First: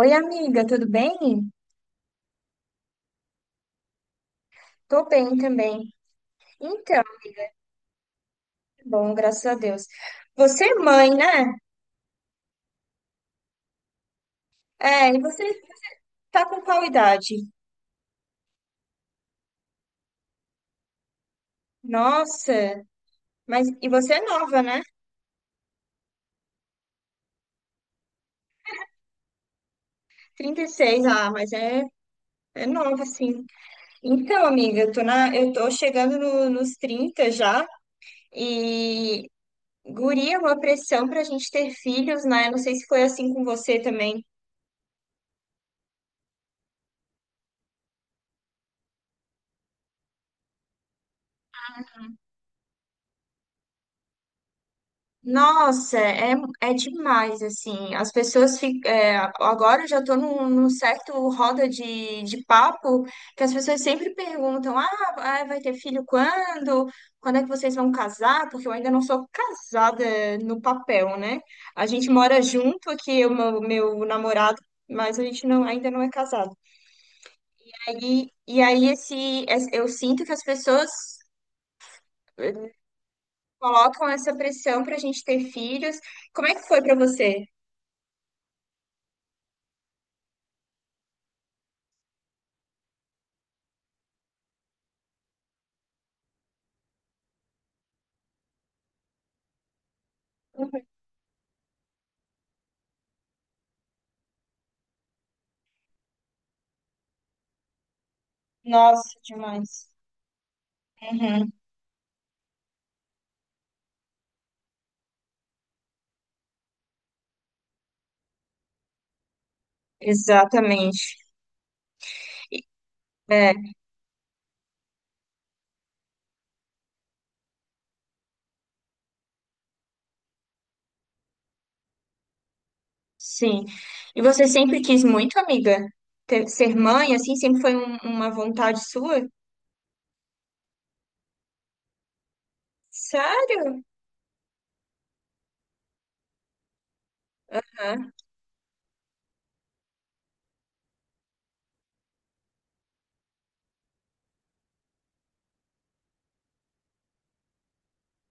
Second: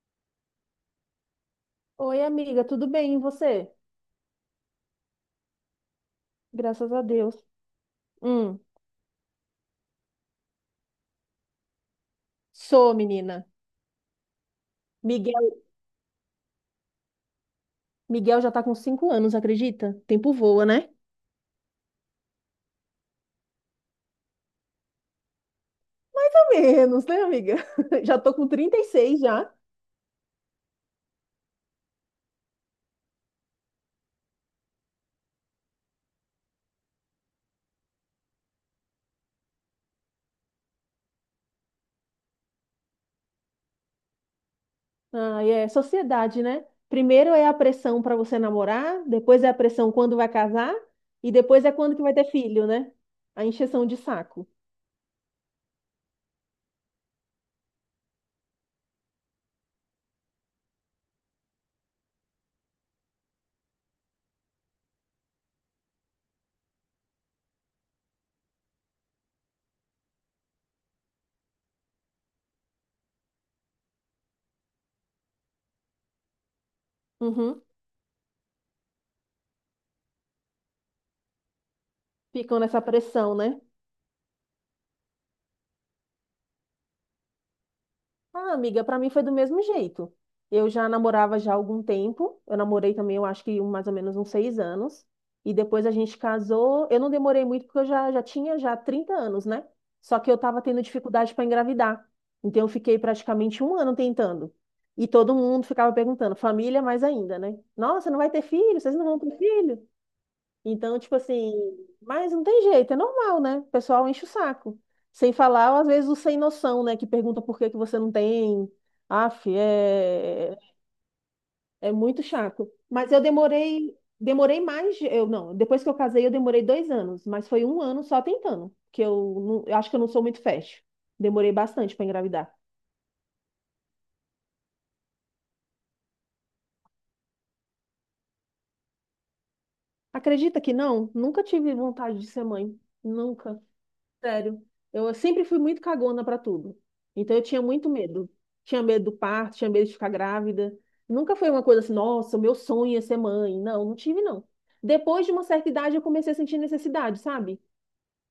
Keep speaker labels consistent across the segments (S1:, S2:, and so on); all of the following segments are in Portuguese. S1: Oi, amiga, tudo bem?
S2: Oi, amiga, tudo bem? E você?
S1: Tô bem também.
S2: Graças
S1: Então,
S2: a Deus. Hum,
S1: tá bom, graças a Deus. Você é mãe, né?
S2: Sou menina.
S1: É, e você
S2: Miguel,
S1: tá com qual idade?
S2: Miguel já tá com 5 anos, acredita? Tempo voa, né?
S1: Nossa, mas e você é nova, né?
S2: Pelo menos, né, amiga? Já tô com 36 já.
S1: 36, ah, é nova, sim. Então, amiga, eu tô chegando nos 30 já e guria, uma pressão pra gente ter filhos, né? Eu não sei se foi assim com você também.
S2: Ah, é sociedade, né? Primeiro é a pressão pra você namorar, depois é a pressão quando vai casar e depois é quando que vai ter filho, né? A encheção de saco.
S1: Nossa, é, é demais, assim, as pessoas ficam, agora eu já estou num certo roda de papo, que as pessoas sempre perguntam, ah, vai ter filho quando? Quando é que vocês vão casar? Porque eu ainda não sou casada no papel, né? A gente mora junto aqui, meu namorado, mas a gente não, ainda não é casado.
S2: Uhum.
S1: Aí, e aí eu sinto que as pessoas
S2: Ficam
S1: eh,
S2: nessa pressão, né?
S1: colocam essa pressão para a gente ter filhos. Como é que foi para você?
S2: Ah, amiga, pra mim foi do mesmo jeito. Eu já namorava já há algum tempo. Eu namorei também, eu acho que mais ou menos uns 6 anos. E depois a gente casou. Eu não demorei muito porque eu já tinha já 30 anos, né? Só que eu tava tendo dificuldade para engravidar. Então eu fiquei praticamente um ano tentando. E todo mundo ficava perguntando, família mais ainda, né? Nossa, não vai ter filho? Vocês não
S1: Nossa,
S2: vão ter filho?
S1: demais.
S2: Então, tipo
S1: Uhum,
S2: assim, mas não tem jeito, é normal, né? O pessoal enche o saco. Sem falar, às vezes, o sem noção, né? Que pergunta por que que você não tem. Aff,
S1: exatamente.
S2: é muito chato. Mas eu
S1: É,
S2: demorei mais, de- eu não, depois que eu casei, eu demorei 2 anos, mas foi um ano só tentando, que eu acho que eu não sou muito fértil. Demorei bastante para engravidar.
S1: sim. E você sempre quis muito, amiga, ser mãe, assim, sempre foi uma vontade sua?
S2: Acredita que não? Nunca tive vontade de ser mãe. Nunca.
S1: Sério?
S2: Sério. Eu sempre fui muito cagona pra tudo. Então eu tinha muito
S1: Aham.
S2: medo. Tinha medo do parto, tinha medo de ficar grávida. Nunca foi uma coisa assim, nossa, o meu sonho é ser mãe. Não, não tive, não. Depois de uma certa idade, eu comecei a sentir necessidade, sabe?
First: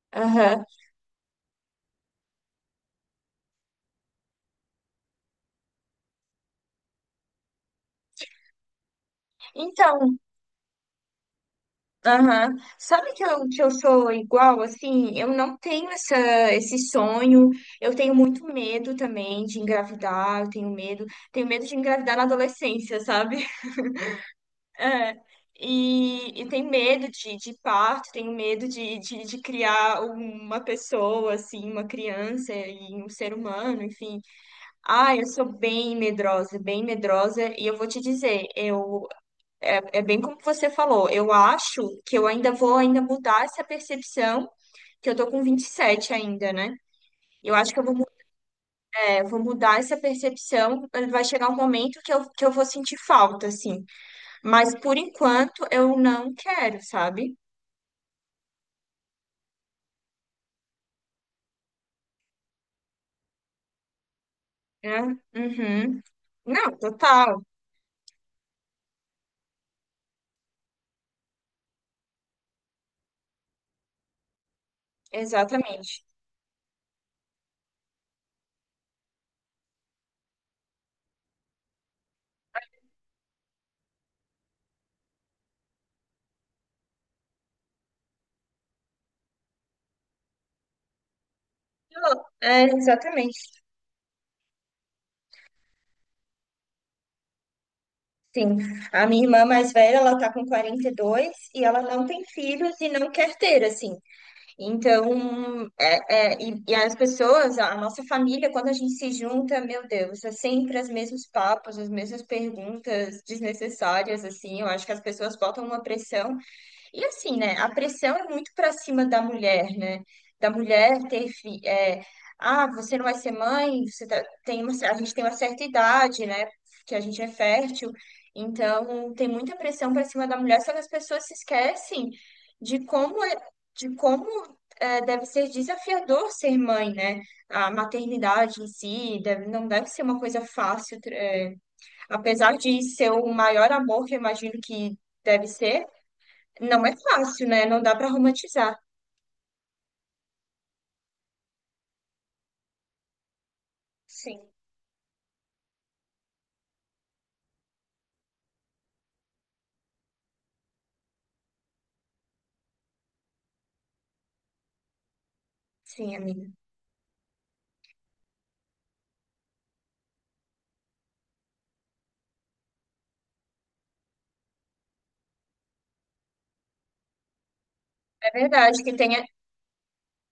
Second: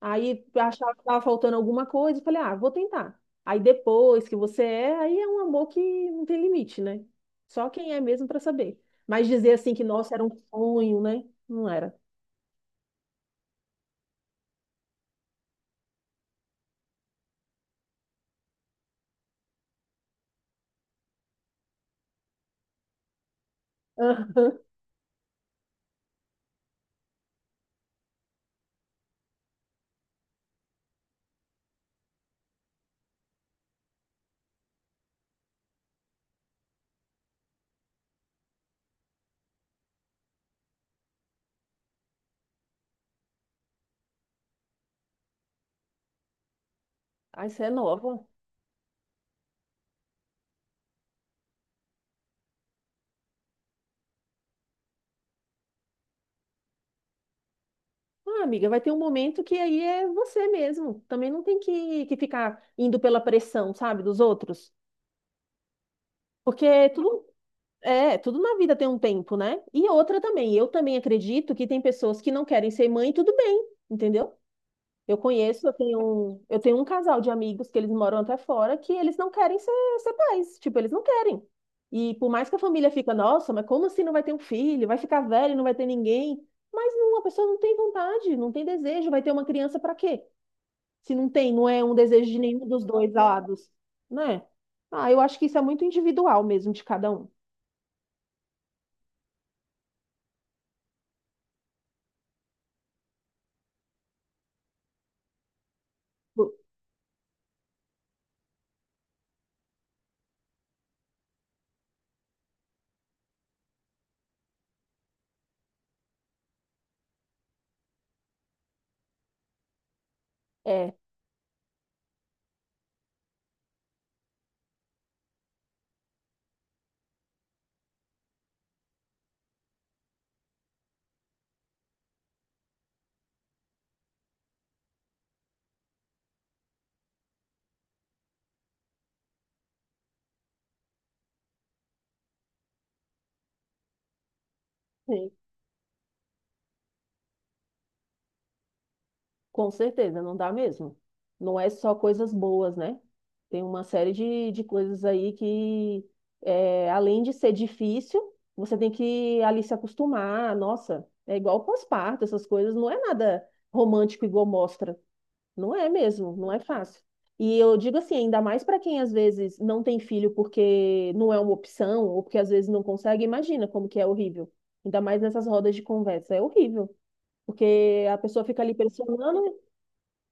S2: Aí eu
S1: Aham.
S2: achava que estava faltando alguma coisa e falei, ah, vou tentar. Aí depois que você é, aí é um amor que não tem limite, né? Só quem é mesmo pra saber. Mas dizer assim que, nossa,
S1: Então,
S2: era um sonho, né? Não era.
S1: aham. Sabe que que eu sou igual, assim? Eu não tenho essa, esse sonho. Eu tenho muito medo também de engravidar. Eu tenho medo. Tenho medo de engravidar na adolescência, sabe? É, e tem medo de parto, tem medo de criar uma pessoa, assim, uma criança e um ser humano, enfim. Ah, eu sou bem medrosa, e eu vou te dizer, é bem como você falou, eu acho que eu ainda vou ainda mudar essa percepção, que eu tô com 27 ainda, né?
S2: Aí
S1: Eu
S2: você é
S1: acho que eu vou,
S2: nova.
S1: vou mudar essa percepção, vai chegar um momento que eu vou sentir falta, assim. Mas por enquanto eu não quero, sabe?
S2: Ah, amiga, vai ter um momento que aí é você mesmo. Também não tem que ficar indo pela pressão, sabe, dos outros.
S1: Né? Uhum.
S2: Porque
S1: Não, total,
S2: tudo na vida tem um tempo, né? E outra também, eu também acredito que tem pessoas que não querem ser mãe, e tudo bem, entendeu? Eu conheço,
S1: exatamente.
S2: eu tenho um casal de amigos que eles moram até fora que eles não querem ser pais, tipo, eles não querem. E por mais que a família fica, nossa, mas como assim não vai ter um filho? Vai ficar velho, e não vai ter ninguém. Mas não, a pessoa não tem vontade, não tem desejo, vai ter uma criança para quê? Se não tem, não é um desejo de
S1: É,
S2: nenhum dos dois
S1: exatamente,
S2: lados, né? Ah, eu acho que isso é muito individual mesmo de cada um.
S1: sim. A minha irmã mais velha, ela tá com 42 e dois e ela não tem filhos e não quer ter, assim. Então,
S2: Bu-
S1: e as pessoas, a nossa família, quando a gente se junta, meu Deus, é sempre os mesmos papos, as mesmas perguntas desnecessárias, assim. Eu acho que as pessoas botam uma pressão. E assim, né? A pressão é muito para cima da mulher, né? Da
S2: É,
S1: mulher ter fi- é, ah, você não vai ser mãe, tem uma, a gente tem uma certa idade, né? Que a gente é fértil. Então, tem muita pressão para cima da mulher, só que as pessoas se esquecem de como é, de como deve ser desafiador ser mãe, né? A maternidade em si deve, não deve ser uma coisa fácil, apesar de ser o maior amor que eu imagino que
S2: sim,
S1: deve ser. Não é fácil, né? Não dá para romantizar.
S2: com certeza, não dá mesmo. Não é só coisas boas, né? Tem uma série
S1: Sim,
S2: de coisas aí que, além de ser difícil, você tem que ali se acostumar. Nossa, é igual pós-parto, essas coisas, não é nada romântico igual mostra. Não é
S1: sim,
S2: mesmo,
S1: amiga.
S2: não é fácil. E eu digo assim, ainda mais para quem às vezes não tem filho porque não é uma opção, ou porque às vezes não consegue, imagina como que é horrível. Ainda mais nessas rodas de conversa, é horrível. Porque a
S1: É
S2: pessoa fica ali
S1: verdade que tem,
S2: pressionando,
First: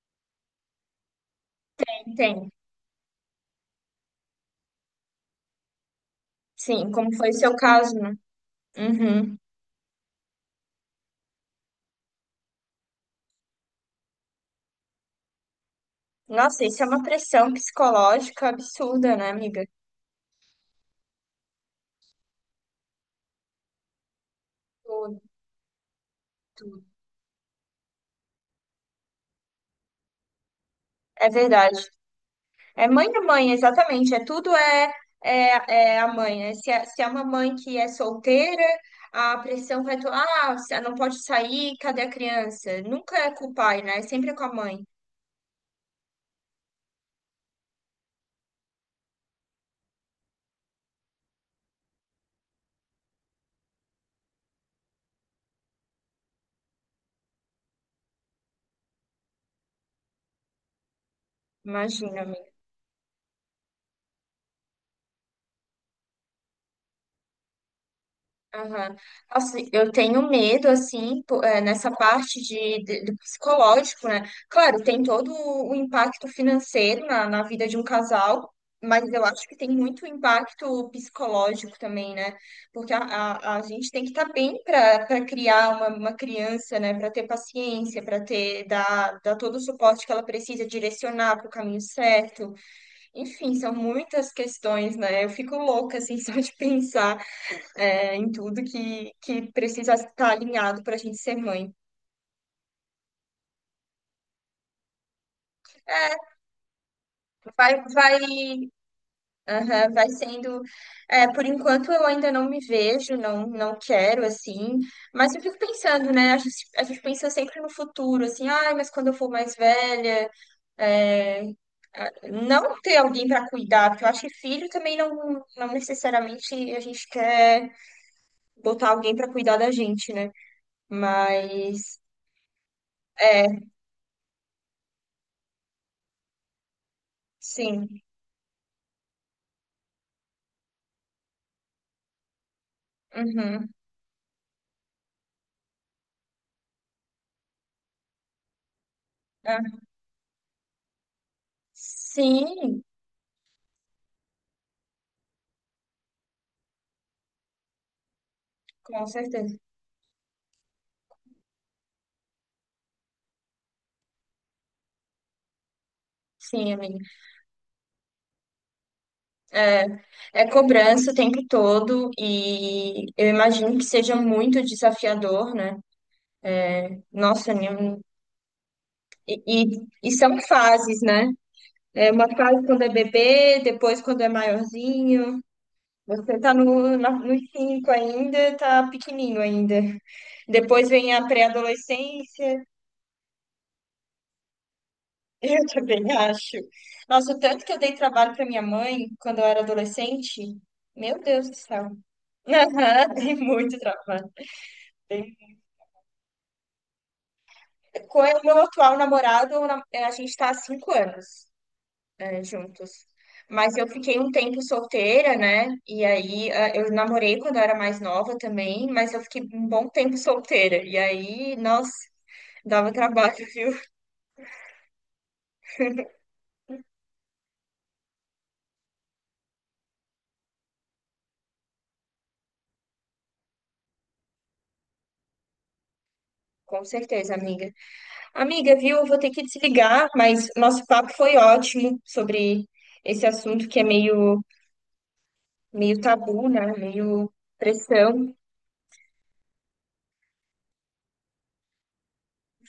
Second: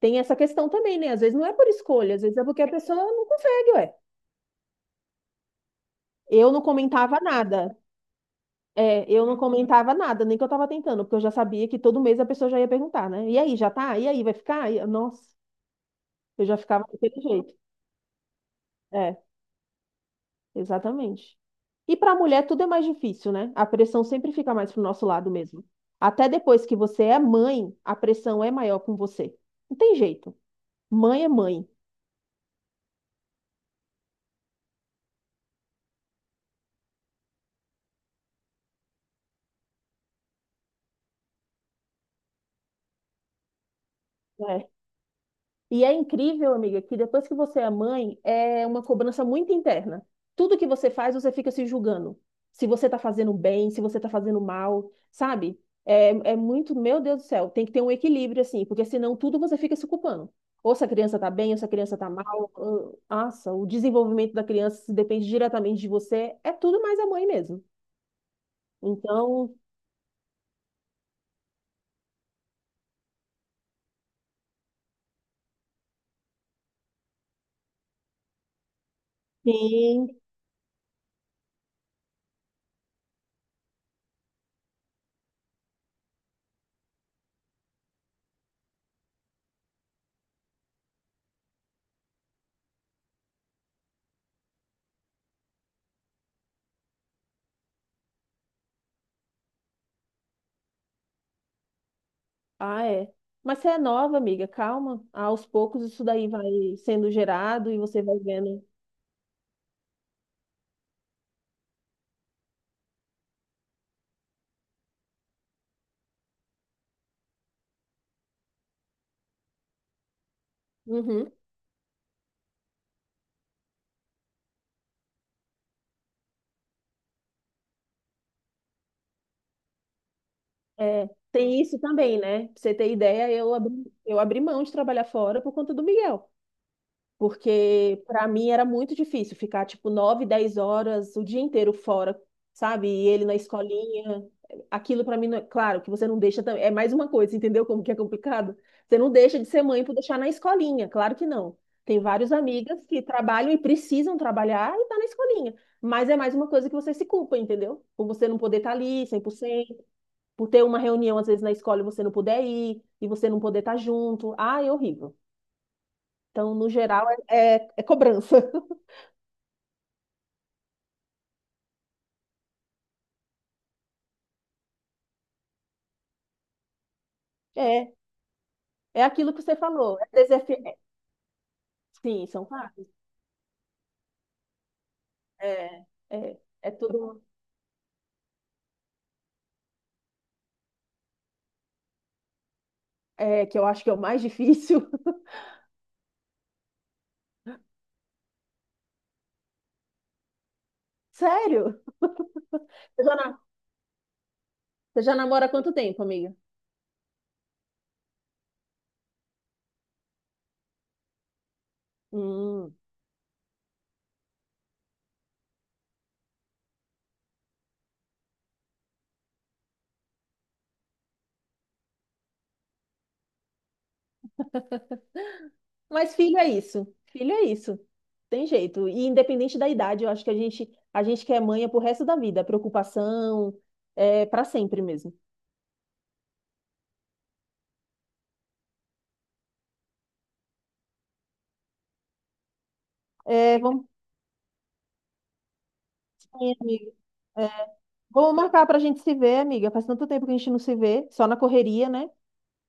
S2: tem essa questão também, né? Às vezes não é por escolha, às vezes é
S1: tem.
S2: porque a pessoa não consegue, ué. Eu não
S1: Sim, como
S2: comentava
S1: foi o seu
S2: nada.
S1: caso, né?
S2: É, eu
S1: Uhum.
S2: não comentava nada, nem que eu tava tentando, porque eu já sabia que todo mês a pessoa já ia perguntar, né? E aí, já tá? E aí, vai ficar? Nossa, eu já
S1: Nossa, isso
S2: ficava
S1: é uma
S2: daquele
S1: pressão
S2: jeito.
S1: psicológica absurda,
S2: É.
S1: né, amiga?
S2: Exatamente. E para a mulher tudo é mais difícil, né? A pressão sempre fica mais pro nosso
S1: Tudo,
S2: lado mesmo. Até depois que
S1: tudo.
S2: você é mãe, a pressão é maior com você. Não tem jeito. Mãe
S1: É
S2: é mãe.
S1: verdade. É mãe a mãe, exatamente. É a mãe, né? Se é uma mãe que é solteira, a pressão vai... Ah, você não pode sair, cadê a criança? Nunca é com o pai, né? É sempre com a
S2: Né?
S1: mãe.
S2: E é incrível, amiga, que depois que você é mãe, é uma cobrança muito interna. Tudo que você faz, você fica se julgando. Se você tá fazendo bem, se você tá fazendo mal, sabe? É muito, meu Deus do céu, tem que ter um equilíbrio, assim, porque senão tudo você fica se culpando. Ou se a criança tá bem, ou se a criança tá
S1: Imagina.
S2: mal. Nossa, o desenvolvimento da criança se depende diretamente de você. É tudo mais a mãe mesmo.
S1: Aham.
S2: Então,
S1: Nossa, eu tenho medo, assim, nessa parte do psicológico, né? Claro, tem todo o impacto financeiro na vida de um casal, mas eu acho que tem muito
S2: sim.
S1: impacto psicológico também, né? Porque a gente tem que estar bem para para criar uma criança, né? Para ter paciência, para ter, dar todo o suporte que ela precisa, direcionar para o caminho certo. Enfim, são muitas questões, né? Eu fico louca, assim, só de pensar é, em tudo que precisa estar alinhado para a gente ser mãe.
S2: Ah, é. Mas você é nova, amiga, calma. Aos poucos isso daí vai sendo gerado
S1: Vai,
S2: e você
S1: vai,
S2: vai vendo.
S1: aham, vai sendo. É, por enquanto eu ainda não me vejo, não quero assim, mas eu fico pensando, né? A gente pensa sempre no futuro, assim, ai, mas quando eu for mais velha,
S2: Uhum.
S1: é, não ter alguém para cuidar, porque eu acho que filho também não necessariamente a gente quer botar alguém para cuidar da gente, né?
S2: É, tem isso
S1: Mas,
S2: também, né? Pra você ter ideia,
S1: é,
S2: eu abri mão de trabalhar fora por conta do Miguel.
S1: sim.
S2: Porque para mim era muito difícil ficar tipo 9 10 horas o dia inteiro fora, sabe? E ele na
S1: Uhum.
S2: escolinha. Aquilo para mim, não é... claro, que você não deixa, é mais uma coisa, entendeu como que é complicado? Você não deixa de
S1: Ah,
S2: ser mãe por deixar na escolinha, claro que não. Tem vários amigas
S1: sim,
S2: que trabalham e precisam trabalhar e tá na escolinha, mas é mais uma coisa que você se culpa, entendeu? Por você não poder estar
S1: com
S2: ali cem por
S1: certeza.
S2: cento por ter uma reunião às vezes na escola e você não puder ir, e você não poder estar junto. Ah, é horrível. Então, no
S1: Sim, amiga.
S2: geral, é cobrança.
S1: É, é cobrança o tempo todo e eu imagino que seja muito desafiador, né? Nossa, nem-
S2: É,
S1: um,
S2: é aquilo que você falou. É
S1: e são
S2: desafi... é,
S1: fases, né? É
S2: Sim,
S1: uma
S2: são
S1: fase quando
S2: fatos.
S1: é bebê, depois quando é maiorzinho.
S2: É,
S1: Você
S2: é,
S1: tá
S2: é
S1: no, na-
S2: tudo
S1: nos cinco ainda, tá pequenininho ainda. Depois vem a pré-adolescência,
S2: é, que eu acho que é o mais difícil.
S1: eu também acho. Nossa, o tanto que eu dei trabalho pra minha mãe quando eu era adolescente, meu Deus do
S2: Sério?
S1: céu.
S2: Você
S1: Aham,
S2: já,
S1: tem
S2: na-
S1: muito trabalho.
S2: Você já
S1: Tem-
S2: namora há quanto tempo, amiga?
S1: Com o meu atual namorado, a gente está há 5 anos é,
S2: Hum.
S1: juntos. Mas eu fiquei um tempo solteira, né? E aí ah, eu namorei quando eu era mais nova também, mas eu fiquei um bom tempo solteira. E aí, nossa, dava trabalho, viu?
S2: Mas filho é isso. Filho é isso. Tem jeito. E independente da idade, eu acho que a gente quer manha pro resto da vida. Preocupação, para sempre mesmo.
S1: Com certeza, amiga. Amiga, viu? Eu vou ter que desligar, mas nosso papo foi ótimo sobre esse
S2: É,
S1: assunto que é
S2: vamos.
S1: meio, meio tabu,
S2: Sim,
S1: né?
S2: amiga.
S1: Meio
S2: É,
S1: pressão.
S2: vamos marcar pra gente se ver, amiga. Faz tanto tempo que a gente não se vê, só na correria, né?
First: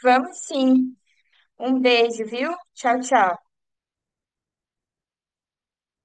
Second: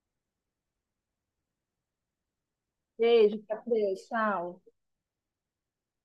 S1: Vamos sim. Um beijo, viu? Tchau, tchau.
S2: Beijo, fica com Deus. Tchau.